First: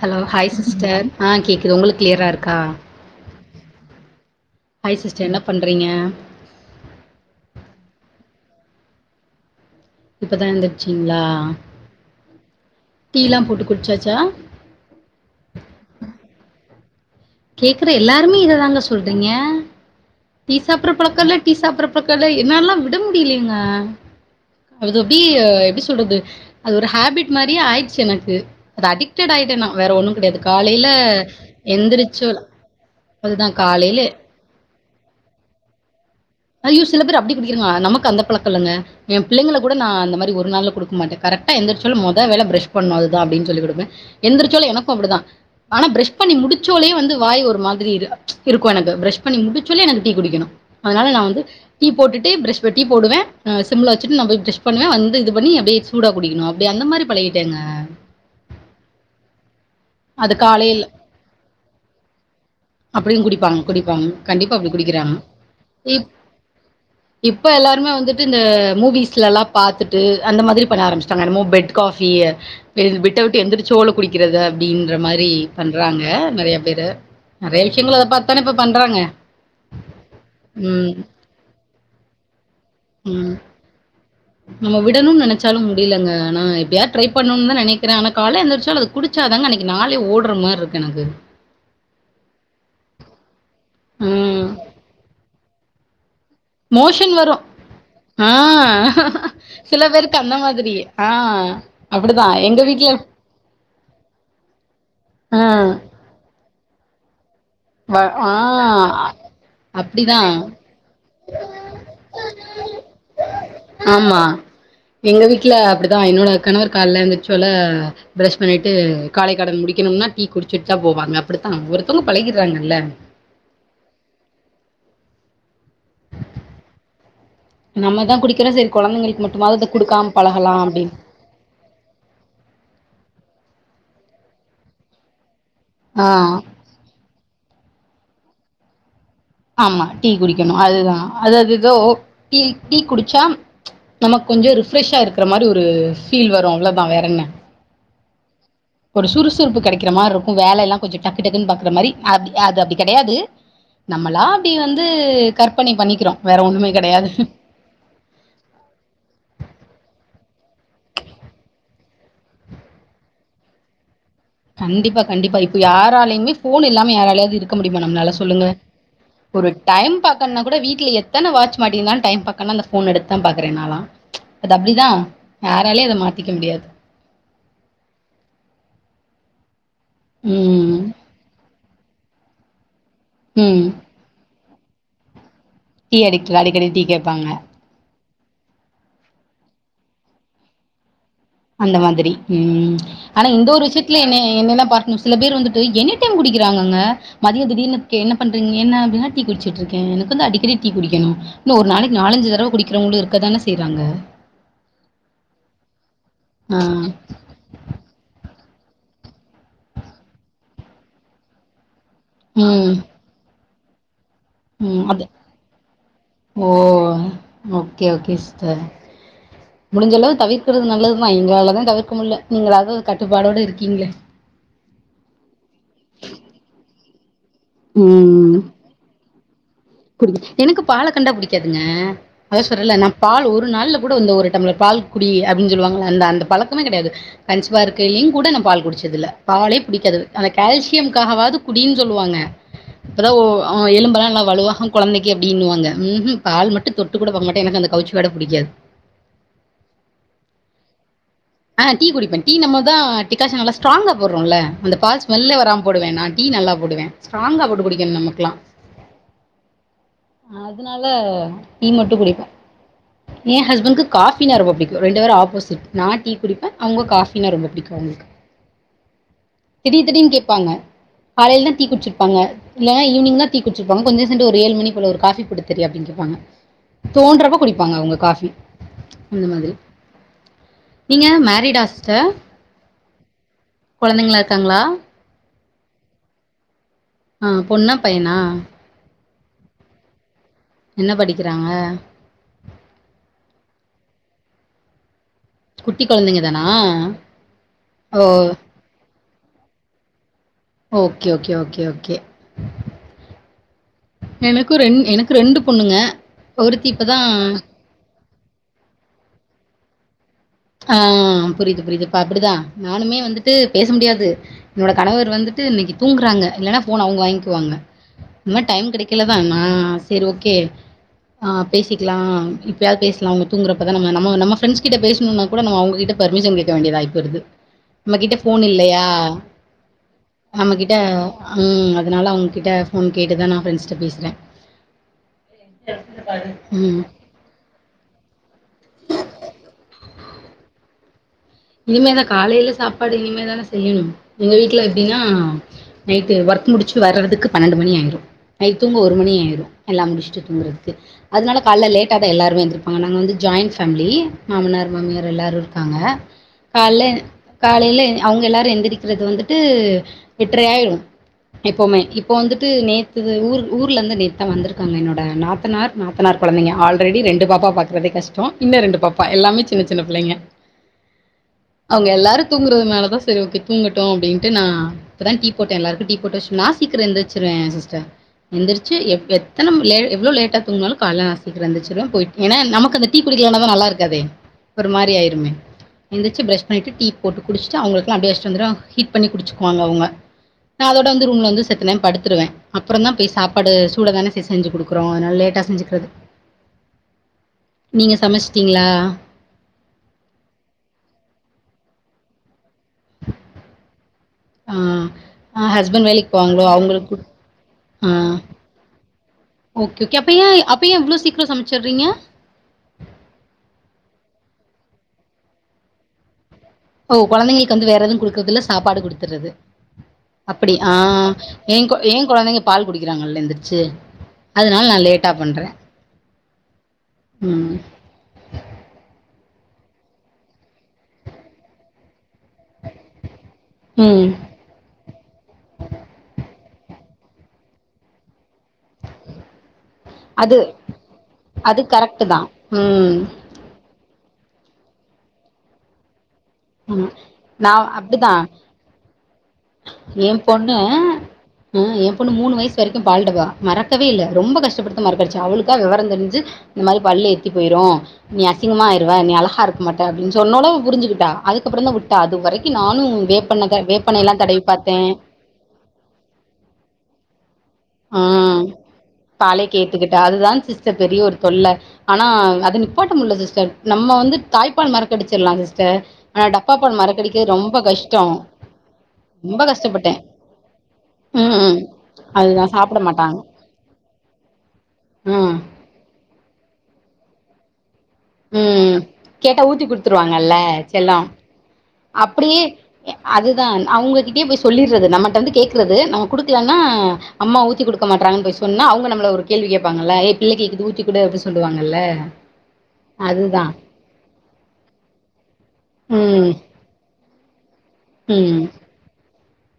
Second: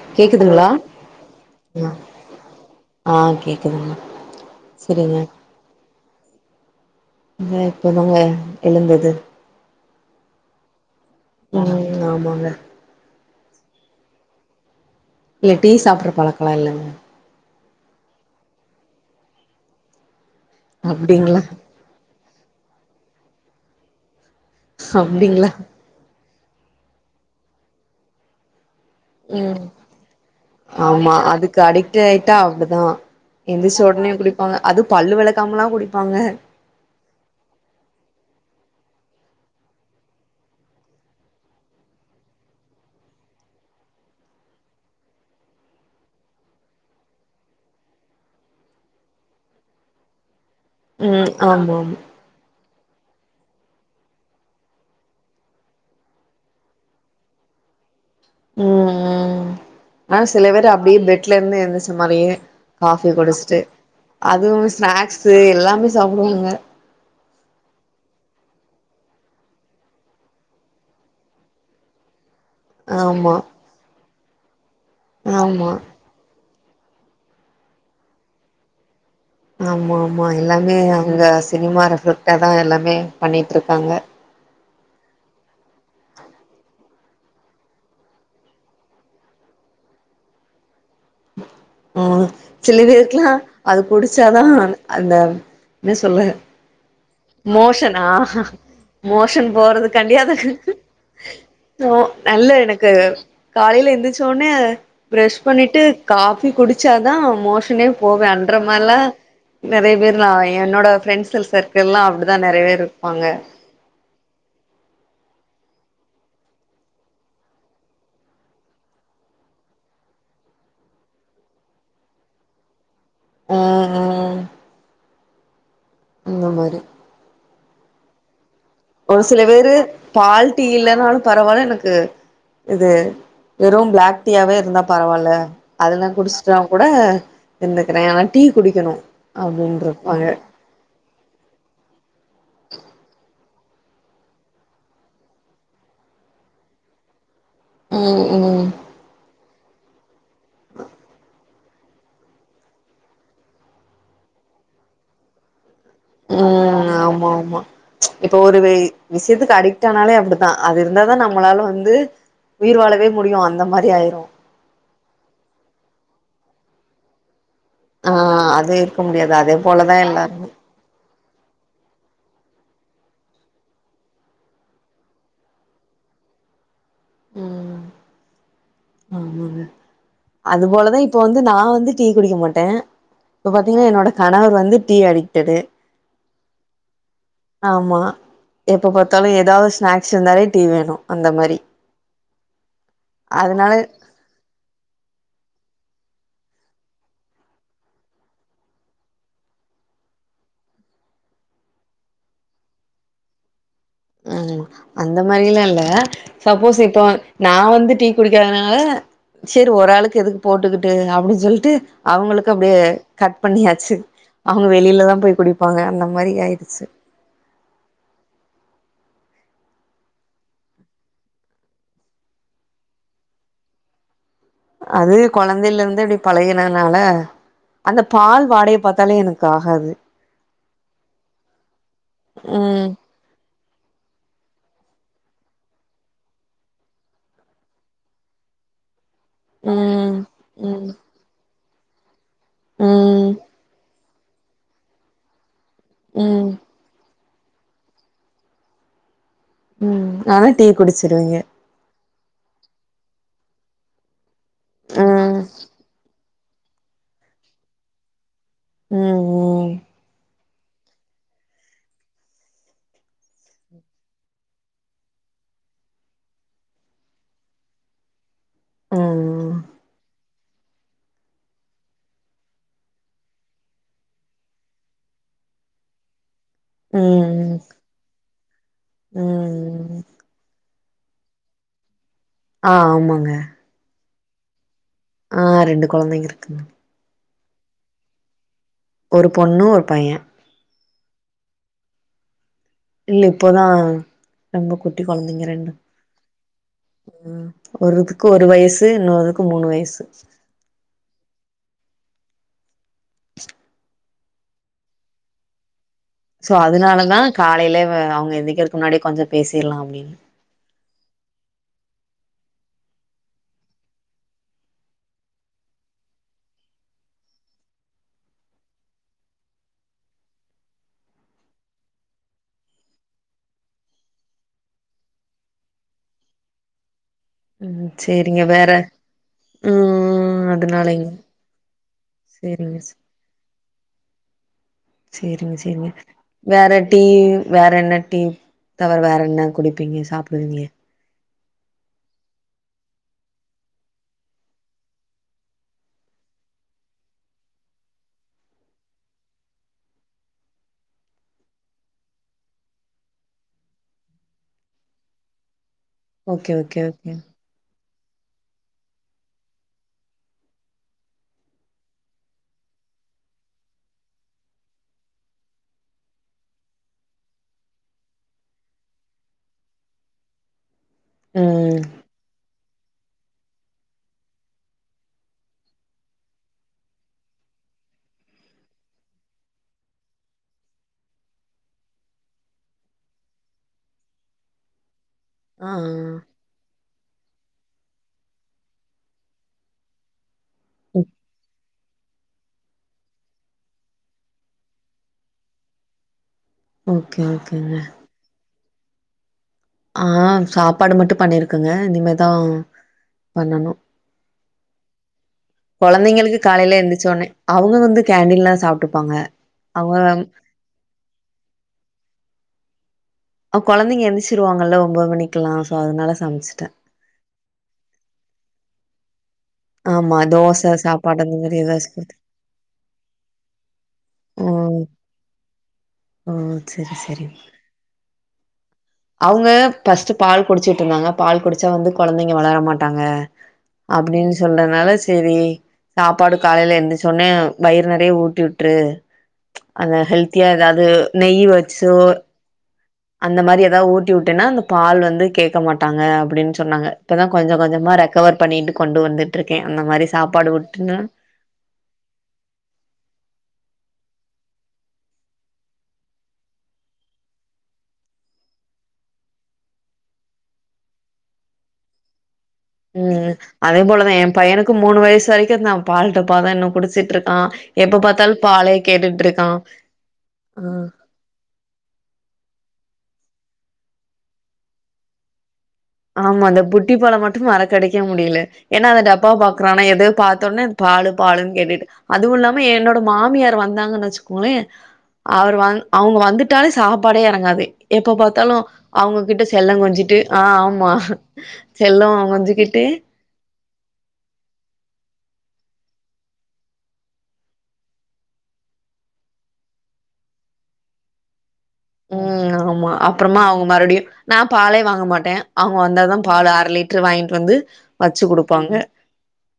Hello hi கேக்குதுங்களா sister ஆ கேக்குது உங்களுக்கு க்ளியரா இருக்கா ஆ கேக்குதுங்க ஹாய் சரிங்க சிஸ்டர் என்ன பண்ணுறீங்க இது இப்போ தாங்க எழுந்தது இப்பதா எழுந்துருச்சிங்களா ம் ஆமாங்க டீலா போட்டு குட்ச்சாச்சா இல்ல டீ சாப்புட்ற பழக்கலா இல்லங்க கேக்குற எல்லாருமே இத தாங்க சொல்றீங்க டீ சாப்புட்ற பழக்கோ இல்ல அப்டிங்களா டீ சாப்புட்ற பழக்கோ இல்ல என்னல்லா விட முடியலங்க அது அப்டி அ அப்டிங்களா எப்டி சொ சொல்றது அது ஒரு ஹேபிட் மாரியே ஆய்டுச்சு எனக்கு அது அடிக்டட் ஆயிட்டே ம் நா வேற ஒண்ணும் கிடையாது காலையில எந்திருச் டா அப்டிதா எந்துர்ச்ச ஒடனே குடிப்பாங்க அது பல்லு வெளக்காமலா குடிப்பாங்க ஐய்யோ சில பேரு அப்டி குடிக்கிதுங்க நமக்கு அந்த பழக்கோ இல்லங்க எ புள்ளைங்கள கூட நா அந்த மாரி ஒரு நாளு குடுக்க மாட்டே கரெக்டா எந்துருச்சாலு மொத வேல ப்ரஷ் பண்ணனு அதுதா அப்டின் சொல்லி குடுப்பே எந்திரிச்சோலு எனக்கு அப்புடிதா ஆனா ப்ரஷ் பண்ணி முடிச்சோலே வந்து வாய் ஒரு மாதிரி இரு இருக்கு எனக்கு ப்ரஷ் பண்ணி முடிச்சோலே எனக்கு டீ குடிக்கணு அதுனால நா ம் வந்து ஆமா ஆமா டீ போட் போட்டுட்டு ப்ரஸ் ப டீ போடுவே அ சிம்முல வச்சுட்டு நா போய் ப்ரஸ் பண்ணுவே வந்து இது பண்ணி சூடா குடிக்கனு அப்டி அந்த மாரி பழகிக் ட்டேங்க ம் ம் ஆனா அது சில பேரு காலையில அப்டியே பெட்ல இருந்து எழுந்துரச்ச மாரியே காஃபி அப்டியும் குடிப்பாங்க குடுச்ட்டு குடிப்பாங்க. கண்டிப்பா அப்டி அதுவு குடிக்கிறாங்க. ஸ்நாக்ஸ்ஸு எல்லாமே சாப்புடுவாங்க இப்ப எல்லாருமே வந்துட்டு இந்த மூவிஸ்ல எல்லா பாத்துட்டு அந்த மாதிரி பண்ண ஆரம்பிச்ட்டாங்க என்னமோ பெட் காஃபிய இது பெட்ட ஆமா விட்டு எந்திரிச்சோல குடிக்கிறது அப்டின்ற மாரி ஆமா பண்றாங்க நெறையா பேரு நெறையா விஷயங்கள் அத பாத்துத்தானே இப்ப பண்றாங்க ஆமா ஆமா எல்லாமே ம் அங்க சினிமா ரெஃப்லெக்டா தா எல்லாமே ம் பண்ணிகிட்ருக்காங்க நம்ம விடணுன் நெனச்சாலும் முடியலங்க ஆனா எப்டியாத் ட்ரை பண்ணுன்தா நெனைக்கிறே ஆனா கால்ல எந்துருச்சாலு அது குடுச்சா தாங்க அன்னைக்கி நாளே ஓட்ற மார்ருக்கு எனக்கு ம் சில பேருக்கல்லா அது குடிச்சாதா ம் அந்த என்ன சொல்லு மோஷன் வரும். மோஷனா ஆ மோஷன் சில போறதுக்காண்டி பேருக்கு அது அந்த மாதிரி. ஆ னு அப்படிதான் நல்ல எங்க வீட்ல எனக்கு காலையில எந்துருச்சோனே அ ப்ரஷ் ஆ பண்ணீட்டு காஃபி குடிச்சாதா மோஷனே வ போவே ஆ அன்ற மார்ல்லா நெறைய அப்டிதா பேர்லா எ என்னோட ஃப்ரெண்ட்ஸ் சர்க்கிள்ல்லா அப்புடிதா நெறைய பேர் இருப்பாங்க ஆமா எங்க வீட்ல அப்புடிதா என்னோட கணவர் கால்ல எந்துருச்சோல ப்ரஷ் பண்ணிட்டு காலை கடன் முடிக்கணும்னா டீ குடுச்சுட் தா போவாங்க அப்புடுத்தா ஒருத்தோங்க பழகிட்றாங்கல்ல ம் ஹும் இந்த மாரி நம்ம தா குடிக்குறோ செரி ஒரு சில பேரு பால் டீ அப்டின் இல்லன்னாலு பரவால்ல எனக்கு இது வெறும் ப்ளாக் டீயாவே இருந்தா பரவால்ல அதெல்லா ஆ குடிச்ட்டா கூட இருந்துக்கிற ஆனா டீ குடிக்கனு ஆமா டீ குடிக்கணு அதுதா அததுதோ டீ டீ குடிச்சா நமக் கொஞ்ச ரிஃப்ரெஷ்ஷா இருக்கற மாரி ஒரு ஃபீல் வரு அவ்ளதா வேறென்ன ம் ம் ஒரு சுறுசுறுப்பு கெடைக்கிற மார்ருக்கு வேல எல்லா கொஞ்ச டக்கு க்குன் பாக்குற மாரி அப்டி அது அப்டி கெடையாது நம்மளா அப்டி வந்து கற்பனை பண்ணிக்கிறோ வேற ஒண்ணுமே கெடையாது இப்ப ஒரு வே விஷியத்துக்கு அடிக்ட் ஆனாலே அப்டித்தா அது இருந்தாதா நம்மளால வந்து உயிர் வாழவே முடியு அந்த மாரி ஆயிரு கண்டிப்பா கண்டிப்பா இப்ப யாராலையுமே ஃபோன் இல்லாம யாராலயாவது இரு க்க முடியுமா ஆ நம்னால சொல்லுங்க அது இருக்க முடியாது ஒரு அதே போலதா டைம் பாக்கர்னா எல்லாருமே கூட வீட்ல எத் தான வாட்ச் மாட்டிந்தா டைம் பாக்கனா அந்த ஃபோன் எடுத்தா பாக்ற நாளா அது அப்டிதா யாராலையு அத மாத்திக்க முடியாது ம் ம் ம் ம் அது ம் போலதா இப்ப வந்து நா வந்து டீ குடிக்க மாட்ட இப்ப ம் பாத்தீங்கனா என்னோட கணவர் வந்து டீ அடிக்டடு டீ அடிக்கல அடிக்கடி டீ கேப்பாங்க ஆமா எப்ப பாத்தாலு ஏதாவத் ஸ்நாக்ஸ் இருந்தாலே டீ வேணு அந்த மாரி இந்த மாதிரி ம் ஆனா இந்த ஒரு அதனால விஷியத்துல என்ன என்னன பாட் நியூஸ் சில பேர் வந்துட்டு எனி டைம் குடிக்கிறாங்கங்க மதிய தீடிர்னு‌ கே என்ன பண்றீங்க என்ன அப்டின்னா டீ குடிச்சிட்ருக்கே எனக்குந்தா அடிக்கடி டீ குடிக்கனு இன்னு ஒரு நாளைக்கு நாலஞ்சி தரவ குடிக்கிறவங்களு இருக்க தான செய்றாங்க ம் ஆமா அந்த மாரில்லா இல்ல ஆ சப்போஸ் இப்போ நா வந்து டீ குடிக்காதனால சேரி ஒரு ஆளுக்கு எதுக்கு போட்டுக்கிட்டு அப்டின் சொல்லிட்டு அவுங்களுக்கு ம் அப்டியே கட் பண்ணியாச்சி அவுங்க ம் அது வெளியில தா போய் குடிப்பாங்க அந்த மாரி ஓ ஆயிருச்சு ஓகே ஓகே சிஸ்டர் முடிஞ்சளவு தவிர்க்கிறது நல்லது தா எங்களால தா தவிர்க்க முல்ல நீங்களாவது கட்டுப்பாடோட இருக்கீங்ளே அது கொழந்தைலருந்து இப்டி பழகினதுனால அந்த பால் வாடைய பாத்தாலே எனக்கு ஆகாது எனக்கு பால கண்டா புடிக்காதுங்க அதா சொல்றல்ல ம் நா பால் ஒரு நாள்ல கூட இந்த ஒரு டம்லர் பால் குடி அப்டின் சொல்லுவாங்கள்ள அந்த அந்த பழக்கமே கெடையாது கன்சிவா இருக்கையிலிங் கூட நா பால் குடிச்சதில்ல பாலே புடிக்காது ம் அந்த ம் கால்சியம்காகவாது குடின் சொல்லுவாங்க அப்பதா ஓ ம் அ எலும்பெல்லா எல்லா வலுவாகு கொழந்தைக்கு அப்டின்னுவாங்க ம் ம் பால் மட்டு தொட் தெட்டு கூட பாக்க மாட்டே எனக்கு அந்த கவுச்சி வாட புடிக்காது ம் ஆனா டீ குடிச்சிருவீங்க ஆ டீ குடிப்பே டீ நம்ம தா டிகாஷன் நல்லா ஸ்ட்ராங்கா போறோல்ல அந்த பால் ஸ்மெல்லே ம் வராம் போடுவே நான் டீ நல்லா பேடுவே ஸ்ட்ராங்கா போட்டு குடிக்கனு நமக்லா ம் ம் அதுனால டீ மட்டு குடிப்பே எ ஹஸ்பண்க்கு காஃபினா ரெம்ப புடிக்கு ரெண்டு பேரு ஆப்போசிட் நா டீ குடிப்பேஅவுங்க காஃபினா ரொம்ப புடிக்கு அவுங்களுக்கு ம் திடீர் திடீர்னு கேப்பாங்க காலையில தா டீ குடிச்சிர்ப்பாங்க இல்ல ஈவினிங் தா டீ குட்ச்சிர்ப்பாங்க கொஞ்ச சென்டு ஒரு ஏழு மணி போல ஒரு காஃபி போட்டு தர்யா அப்டின் கேப்பாங்க தோன்றப்ப ம் குடிப்பாங்க அவுங்க காஃபி அந்த மாதிரி ம் நீங்க மேரிடா சிஸ்டர் ஆ ஆமாங்க கொழந்தைங்களா இருக்காங்களா ஆ ரெண்டு கொழந்தைங்க இருக்குங்க ஆ பொண்ணா பையனா ஒரு பொண்ணு ஒரு பையெ என்ன படிக்கிறாங்க இல்ல இப்போதா ரெம்ப குட்டி கொழந்தைங்க ரெண்டு குட்டி குழந்தைங்க தானா ம் ஓ ஒருத்துக்கு ஒரு வயசு இன்னொருதுக்கு மூணு வயசு ஓகே ஓகே ஓகே ஓகே எனக்கு ரெண் எனக்கு ரெண்டு பொண்ணுங்க சோ ஒருத்தி இப்போ அதுனாலதா தான் காலையிலேவு அவங்க எந்திக்கிறதுக் முன்னாடியே கொஞ்சோ பேசீர்லா அப்டினு ஆ புரியுது புரியுது இப்ப அப்டிதா நானுமே வந்துட்டு பேச முடியாது என்னோட கணவர் வந்துட்டு இன்னைக்கு தூங்குறாங்க இல்லனா ஃபோன அவங்க வாய்ங்க்குவாங்க இம்மா டைம் கெடைக்கலதா நா செரி ஓகே ஆ பேசிக்கலா இப்பயாவது பேசலா அவங்க தூங்குறப்பதா நம்ம நம்ம நம்ம ஃப்ரெண்ட்ஸ் கிட்ட பேசணுனா கூட நம்ம அவங்ககிட்ட பர்மிஷன் கேட்க வேண்டியதாய் போயிருது ம் நம்ம கிட்ட சேரிங்க போன் வேற இல்லையா ம் நம்மகிட்ட அதனாலைங்க ம் அதுனால அவங்ககிட்ட சேரிங்க போன் சே கேட்டுதா நா ஃப்ரெண்ட்ஸ் ட்ட பேசுறே சேரிங்க சேரிங்க வேற ம். டீ வேற என்ன டீ தவறு வேற என்ன குடிப்பீங்க சாப்டுவீங்க இனிமேதா காலையில சாப்பாடு இனிமேதான செய்யணு எங்க வீட்ல எப்டினா நைட்டு ஒர்க் முடிச்சிட்டு வரறதுக்கு பன்னெண்டு மணி ஆயிரு நைட் தூங்க ஒரு மணி ஆயிரு எல்லா முடிச்ட்டு தூங்குறதுக்கு அதுனால காலைல லேட்டாதா எல்லாருமே எந்திரிப்பாங்க நம்ம வந்து ஜாயிண் ஃபேமிலி மாமனார் மாமியார் எல்லாரு இருக்காங்க ஓகே ஓகே கால்ல ஓகே காலையில அவங்க எல்லாரு எந்திரிக்கிறது வந்துட்டு எட்ரையாயிரு எப்போவுமே இப்போ வந்துட்டு நேத்துது ஊர் ஊர்லருந்து நேத்துதா வந்துருக்காங்க என்னோட நாத்தனார் நாத்தனார் கொழந்தைங்க ஆல்ரெடி ரெண்டு பாப்பா பாக்றதே கஷ்டோ இன்ன ரெண்டு பாப்பா எல்லாமே சின்ன சின்ன பிள்ளைங்க ம் அவங்க எல்லாரு தூங்குறதுனாலதா சரி ஓகே தூங்கட்டூ அப்டின்ட்டு நா இப்பதா டீ போட்டே எல்லாருக்கு டீ போட்டு வச்சி நா சீக்கரோ எந்திர்ச்சிருவே சிஸ்டர் எந்திரிச்சி எப் எத்தனம் லே எவ்வளோ லேட்டா தூங்குனாலு கால்ல நா சீக்ரோ எந்திச்சிருவே போய்ட் ஏனா நமக்கு அந்த டீ குடிக்கலனாதா நல்லா இருக்காதே ஒரு மாரி ஆயிருமே ஆ ஆ. எந்திச்சி பிரஷ் பண்ணிட்டு டீ போட்டு குடிச்ட்டு அவங்களுக்குலா அப்டியே வச்ட்டு வந்துருவே ஹீட் பண்ணி குடிச்சுக்குவாங்க அவங்க நா அதோட வந்து ம். ரூம்ல வந்து செத்தநேம் படுத்துருவே அப்புறந்தா போய் சாப்பாடு சூடாதான செ செஞ்சி குடுக்குறோ அதுனால லேட்டா செஞ்சிக்றது ஓகே ஓகேங்க நீங்க சமச்சிட்டீங்ளா ஆம் சாப்பாடு மட்டு பண்ணிருக்கங்க இனிமேதா பண்ணணு ஹஸ்பண்ட் வேலைக்கு கொழந்தைங்களுக்கு போவாங்களோ காலையில அவங்களுக்கு எந்திச்ச ஒடனே அவங்க வந்து ஆ கேண்டின்ல சாப்டுப்பாங்க ஓகே ஓக் அப்ப ஏ அப்ப ஏ இவ்ளோ சீக்ரோ சமச்சிர்றீங்க அ கொழந்தைங்க எந்திச்சிருவாங்கல்ல ஒம்போது மணிக்கலா சோ அதனால சமச்சிட்டே ஓ கொழந்தைங்களுக்கு வந்து வேற எதுவு குடுக்கற்தில்ல சாப்பாடு குடுத்துட்றது ஆமா அப்டி தோச ஆஹ் சாப்பாடு அந்த ஏ மாரி கோ ஏதாச்சு ஏ குடுத்து கொழந்தைங்க பால் குடிக்கிறாங்கல்ல எந்திரிச்சி அதுனால் நா லேட்டா பண்றே ஆ செரி செரிங்க அவங்க ஃபஸ்ட்டு பால் குடிச்சிட்ருந்தாங்க பால் குடிச்சா வந்து கொழந்தைங்க வளர மாட்டாங்க ம். அப்புடின் சொன்னதுனால செரி சாப்பாடு காலைல எந்தி சொன்னே வயிறு நறைய ஊட்டி வுட் று அத அது ஹெல்த்தியா ஏதாவது நெய்யி அது வச்சோ கரெக்ட்டு தான். ம். அந்த மாரி ஏதாது ஊட்டி வுட்டேனா அந்த பால் வந்து கேக்க மாட்டாங்க அப்டின்ச் சொன்னாங்க ம். இப்பதா கொஞ்ச கொஞ்சமா ரெக்கவர் பண்ணிட்டு கொண்டு வந்துட் ஏ பொண்ணு ஆ எ பொண்ணு மூணு வயசு வரிக்கு பால்டப்பா மறக்கவே இல்ல ரொம்ப கஷ்டப்படுத்த மறக்கடைச்சு அவளுக்கா வெவரம் தெரிஞ்சு இந்த மாரி பல் ஏத்தி போயிரு நீ அசிங்கமாய்றுவ நீ அழகா இருக் மாட்ட அப்டின் சொன்னோனே அவ புரிஞ்சுக்கிட்டா அதுக்கப்புற தா விட்டா அது வரைக் ம் அதே போலதா எ பையனுக்கு பார்த்தேன் மூணு வயசு வரைக்கு நா பால் டப்பாதா இன்னு குடிச்சிட்ருக்கா ஆ எப்ப ஆ பாத்தாலு பாலே கேட்டுட்ருக்கா. பாழைக்கேத்துக்கிட்ட அதுதா ஆ சிஸ்டர் பெரிய ஒரு தொல்ல ஆனா அது நிப்பாட்ட முட்ல சிஸ்டர் நம்ம வந்து தாய்ப்பால் மறக்கடிச்சிர்லா சிஸ்டர் ஆனா ஆமா இந்த டப்பாப்பால் புட்டிப்பால மறக்கடிக்கிறது மட்டு ரொம்ப மற கடைக்க கஷ்டம் முடியில ஏன அந்த டப்பா ரொம்ப பாக்றானா கஷ்டப்பட்டேன் எதோ பாத்தொன்னே பாலு ம் பாலுன் ம் கேட்டுட்டு அதுவு அதுதான் இல்லாம சாப்பிட என்னோட மாட்டாங்க மாமியார் வந்தாங்கன் வச்சுக்கோங்ளே அவர் ம் அவுரு வந் அவுங்க வந்துட்டாலே சாப்பாடே இறங்காது எப்ப பாத்தாலு ம் கேட்டா அவுங்ககிட்ட ஊத்தி செல்லங்கொஞ்சிட்டு குடுத்துருவாங்கல்ல ஆ செல்லோ செல்லோ கொஞ்சிக்கிட்டு இதா அவுங்ககிட்டயே போய் சொல்லிற்றது நம்மட்ட வந்து கேக்கறது நம்ம குடுக்லனா அம்மா ஊத்தி குடுக்க மாட்றாங் போய் சொ சொன்னா அவுங்க நம்ம ஒரு கேள்வி கேப்பாங்கல ஏ பிள்ளக்கி ஊத்தி குடு அப்டி சொல்லுவாங்கல்ல ம் ஆமா அப்றமா அதுதா அவுங்க மறுடியு நா பாலே வாங்க மாட்டே அவுங்க வந்தா தா ம் பாலு அரலிட் ரு வாய்ன்ட்டு வந்து வச்சு ம் குடுப்பாங்க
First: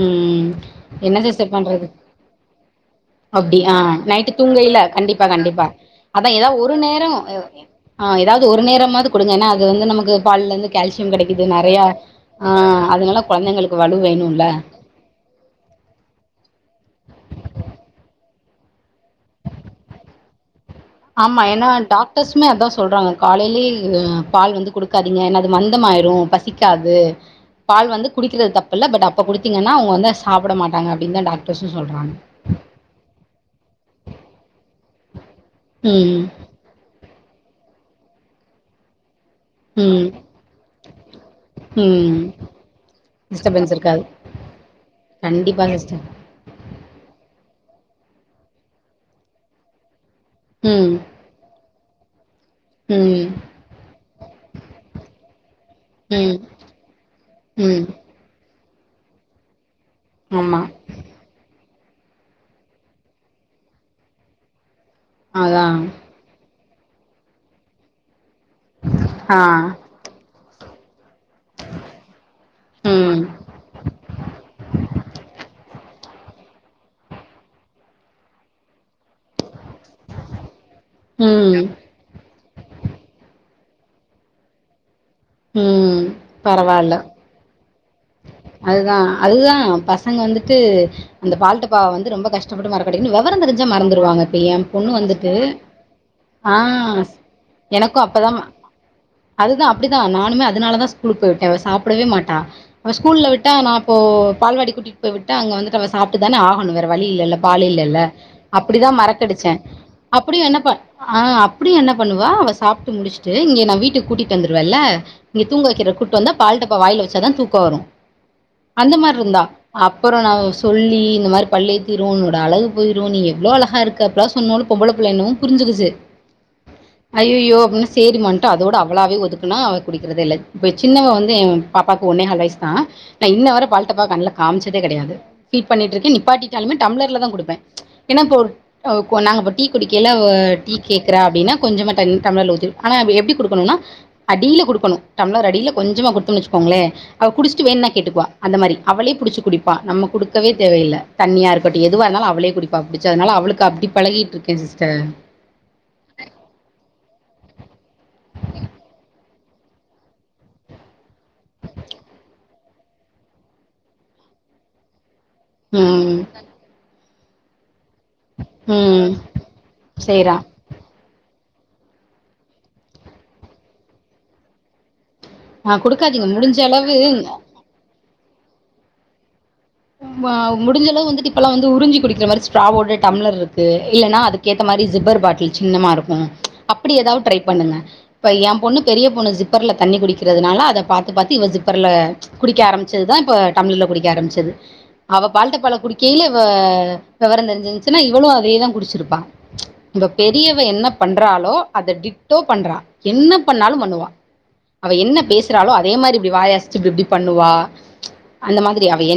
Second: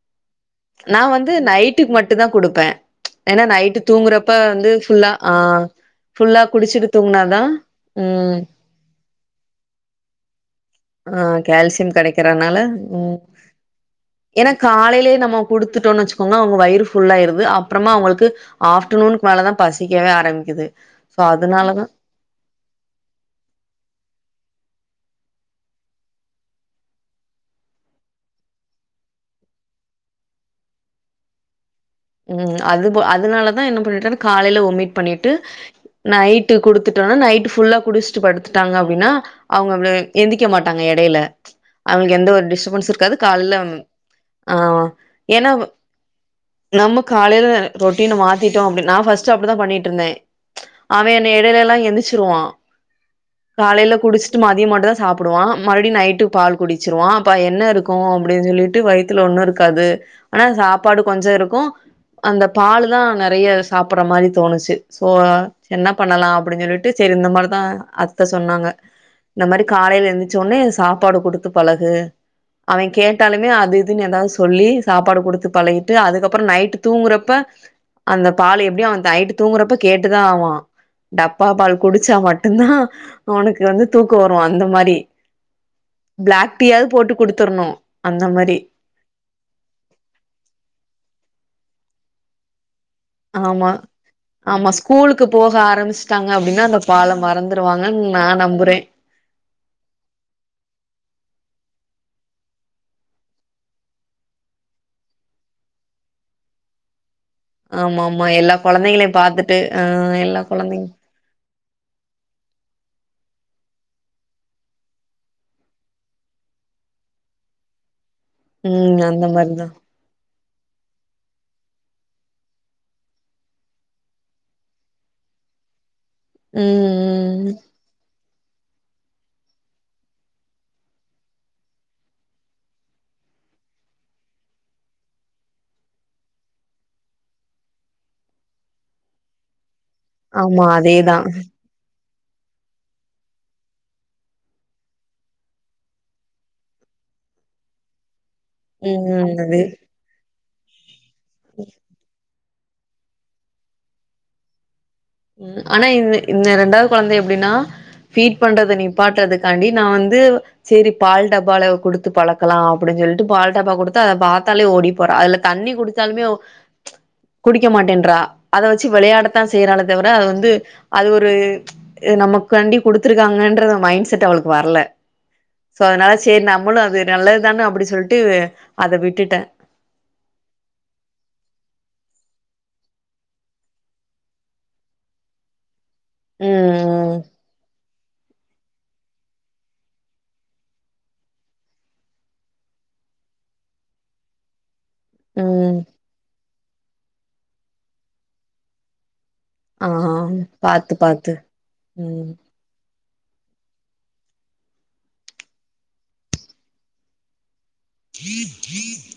ம் நா என்ன வந்து சிஸ்டர் பண்றது நைட்டுக் மட்டு தா குடுப்பே ஏனா அப்டி ஆ நைட்டு நைட்டு தூங்குறப்ப வந்து தூங்கையில ஃபுல்லா கண்டிப்பா ஆ கண்டிப்பா அதா ஃபுல்லா ஏதா ஒரு குடிச்சிடு நேரோ ஆ ஏதாவ்து ஒரு நேரமாது குடுங்க ஏனா அது வந்து நமக்கு பால்லந்து கேல்சியம் கெடக்குது நறையா கெறனால ம் வேணுல்ல ஏனா காலைலே நம்மோ குடுத்துட்டோன் வச்சுக்கோங்க அவுங்க வயிறு ஃபுல்லா ஆயிருது அப்புறமா அவுங்களுக்கு ஆஃப்டர்நூனுக் மேலதா பசிக்கவே ஆரம்பிக்குது சோ ஆமா ஏனா அதனாலதா டாக் டர்ஸுமே அதா சொல்றாங்க காலைலே இது பால் வந்து குடுக்காதீங்க ஏனா அது மந்தமாயிரு பசிக்காது பால் வந்து குடிக்கிறத் தப்பு இல்ல பட் அப்போ குடுத்தீங்கன்னா அவுங்க வந்து சாப்புட மாட்டாங்க அப்டின் தா டாக்டர்ஸு சொல்றாங்க ம் அதுபோ அதனாலதா என்ன பண்ணிட்ட காலைல ஒமிட் பண்ணிட்டு ம் நைட் டு குடுத்துட்டோனா நைட் ஃபுல்லா குடிச்ட்டு படுத்துட்டாங்க அப்டினா அவுங்க வே ம் எந்திக்க மாட்டாங்க இடையில அவுங்ளுக் ம் எந்த ஒரு டிஸ்டபன்ஸு இருக்காது கால்ல டிஸ்டபன்ஸ் இருக்காது ஆ ஏனா வ கண்டிப்பா சிஸ்டர் நம்ம காலைல ரொட்டினு மாத்திட்டோ அப்டினா பஸ்ட் அப்டித்தா பண்ணிட்ருந்தே ம் அவே இந்த இடைலேலா எந்திச்சிருவா ம் காலைல குடிச்சிட் மதிய மட்டு தா சாப் புடுவா மறுடியு நைட் ம் பால் குடிச்சிருவா அப்ப என்ன ம் இருக்கு அப்டின் சொல்லிட்டு வைத் துல ஒண்ணு இருக்காது ஆனா ஆமா சாப்பாடு கொஞ்ச இரு க்கு அந்த பாலு தா நெறய சாப்பிட்ற மாரி தோணுச்சு சோ அதா என்ன பண்ணலா அப்டின் சொல்லிட்டு செரி இந்த மாரிதா அத்த சொன்னாங்க ஆ இந்த மாரி காலைல எந்திச்சோ ஒன்னே சாப் ப்பாடு குடுத்து பழகு அவே ம் கேட்டாலுமே அது இதுன் ஏதாது சொல்லி சாப்பாடு குடுத்து பழகி டு அதுக்கப் அப்புற நைட் தூங்குறப்ப அந்த பாலு எப்டியு அவ நைட்டு தூங்குறப்ப கேட்டுதா ஆவ்வா டப்பா ம் பால் குடிச்சா மட்டுந்தா அவனுக்கு வந்து தூக்க வரு அந்த மாரி ம் பிளாக் டீயாது பரவால்ல போட்டு குடுத்துர்ணு அந்த மாரி அதுதா அதுதா பசங்க வந்துட்டு அந்த பால் டப்பாவ வந்து ரொம்ப கஷ் ட பட்டு மறக்கடிக்கனு வெவர தெரிஞ்சா ஆமா மறந்துருவாங்க இப்ப ஏ ஆமா பொண்ணு ஸ்கூலுக்கு வந்துட்டு போக ஆ வந்துருவாங்கன்னு நா நம்புறே அதுதா அப்டிதா நானுமே அதனாலதா ஸ்கூலுக்கு போய் விட்ட இவ சாப்டவே மாட்டா அவ ஸ்கூல்ல விட்டா நா இப்போ பால்வாடில கூப்டி விட்டா போய்ட்டு அங்க வந்துட்டு அவ சாப்பிட்டா ஆகணு வேற வழி இல்லல்ல பால் இல்லல்ல ஆமா ஆமா எல்லா அப்டிதா கொழந்தைங்களையு மறக்கடிச்சே பாத்துட்டு ஆ எல்லா அப்டியு என்ன பண் கொழந்தைங் ஆ அப்டியு என்ன பண்ணுவா அவ சாப்ட்டு முடிச்சுட்டு இங்க நா வீட்டுக்கு கூட்டிட்டு வந்துருவேல்ல இங்க தூங்க வைக்கிற கூட்டுவந்தா பால் டப்பா வாயில வச்சதா தூக்க வரு அந்த ம் மார்ருந்தா மாரிதா அ அப்புற நா சொல்லி இந்த மாரி பள்ளி திரவு என்னோட அழகு போயிடு நீ எவ்ளோ அழகா இருக்க அப்டில்லா சொன்னாலு பொம்பள புள்ளைனு புரிஞ்சிருச்சு ம் ம் அய்யய்யோ அப்டின்னு சேரிமான்ட்டு அதோட அவளாவே ஒதுக்குனா அவ குடிக்கிறதே இல்ல இப்ப சின்னவ வந்து பாப்பாக்கு ஒன்னேஹால் வயசுதா நா இன்ன வர பால் டப்பாவ கண்ல காமிச்சதே கெடையாது ஃபீட் பண்ணிட்ருக்கே நிப்பாட்டிட்டாலுமே டம்ளர்லதா குடுப்பே ஏன்னா இப்ப ஒரு அ நாங்க இப்ப டீ குடிக்கைல அவ ஆமா டீ அதேதா கேக்குறா அப்டினா கொஞ்சமா தண் டம்ளர்ல ஊத்தி ஆனா எப்டி குடுக்கணுனா அடில குடுக்கணு டம்ளர் அடில கொஞ்சமா குடுத்தோனு வச்சுக்கோங்களே அவ குடிச்சட்டு வேண்ணா கேட்டுக்குவா அந்த மாரி ம் அவளே ம் புடிச்சி அது குடுப்பா நம்ம குடுக்கவே தேவயில்ல தண்ணியா இருக்கட்டு எதுவா இருந்தாலு அவளே குடிப்பா புடிச்சு அதனால அவளுக்கு அப்டியே பழகிட்டு இருக்கே சிஸ்டர் ஆனா இந்த இந்த ரெண்டாவது குழந்த எப்டின்னா ஃபீட் பண்றத நிப்பாட்றதுக் காண்டி நா வந்து சேரி பால் டப்பால குடுத்து பழக் கலா அப்டின்னு சொல்லிட்டு பால் டாப்பா குடுத்தா அத பாத்தாலே ஓடி போறா அதுல தண்ணி ம். குடுச்சாலுமே குடிக்க மாட்டேன்றா அத வெச்சு ம். வெளையாடத்தா செய்றாலே தவிர அது செய்றான் வந்து அது ஒரு நமக்காண்டி குடுத்திருக்காங்கன்ற மைண்ட செட் அவளுக்கு வரல ஆ சோ அதனால குடுக்காதீங்க சேரி முடிஞ்ச நம்மளு அளவு அது நல்லதுதானே அப்டின்னு சொல்லிட்டு அத விட்டுட்டே அ முடிஞ்சளவு வந்துட்டு இப்பெல்லா வந்து உறிஞ்சி குடிக்கிற மாரி ஸ்ட்ராவோட டம்ளர் இருக்கு இல்லன்னா அதுக்கு கேத்த மாரி ஜிப்பர் பாட்டில் சின்னமா இருக்கு ம் அப்டி ம் ஏதாவது ட்ரை பண்ணுங்க இப்ப எ பொண்ணு பெரிய பொண்ணு ஜிப்பர்ல தண்ணி குடிக்கிறதுனால அத பாத்து பாத்து இவ ஜிப்பர்ல குடிக்க ஆரம்பச்சதுதா இப்ப டம்ளர்ல குடிக்க ஆரம்பச்சது அவ பால் டப்பால ம் குடிக்கைல இவ வெவர தெரிஞ்சிருந்துச்சுன்னா இவ்ளு அதையேதா குடிச்சிருப்பா ஆ இப்ப பெரியவ என்ன பாத்து பாத்து பண்றாலோ அத ம் டிட்டோ பண்றா என்ன பண்ணாலு பண்ணுவா அவ என்ன பேசுறாளோ அதே மாரி இப்டி வாயசச்சு இப்டி இப்டி பண்ணுவா கீ அந்த மாதிரி அவ என் க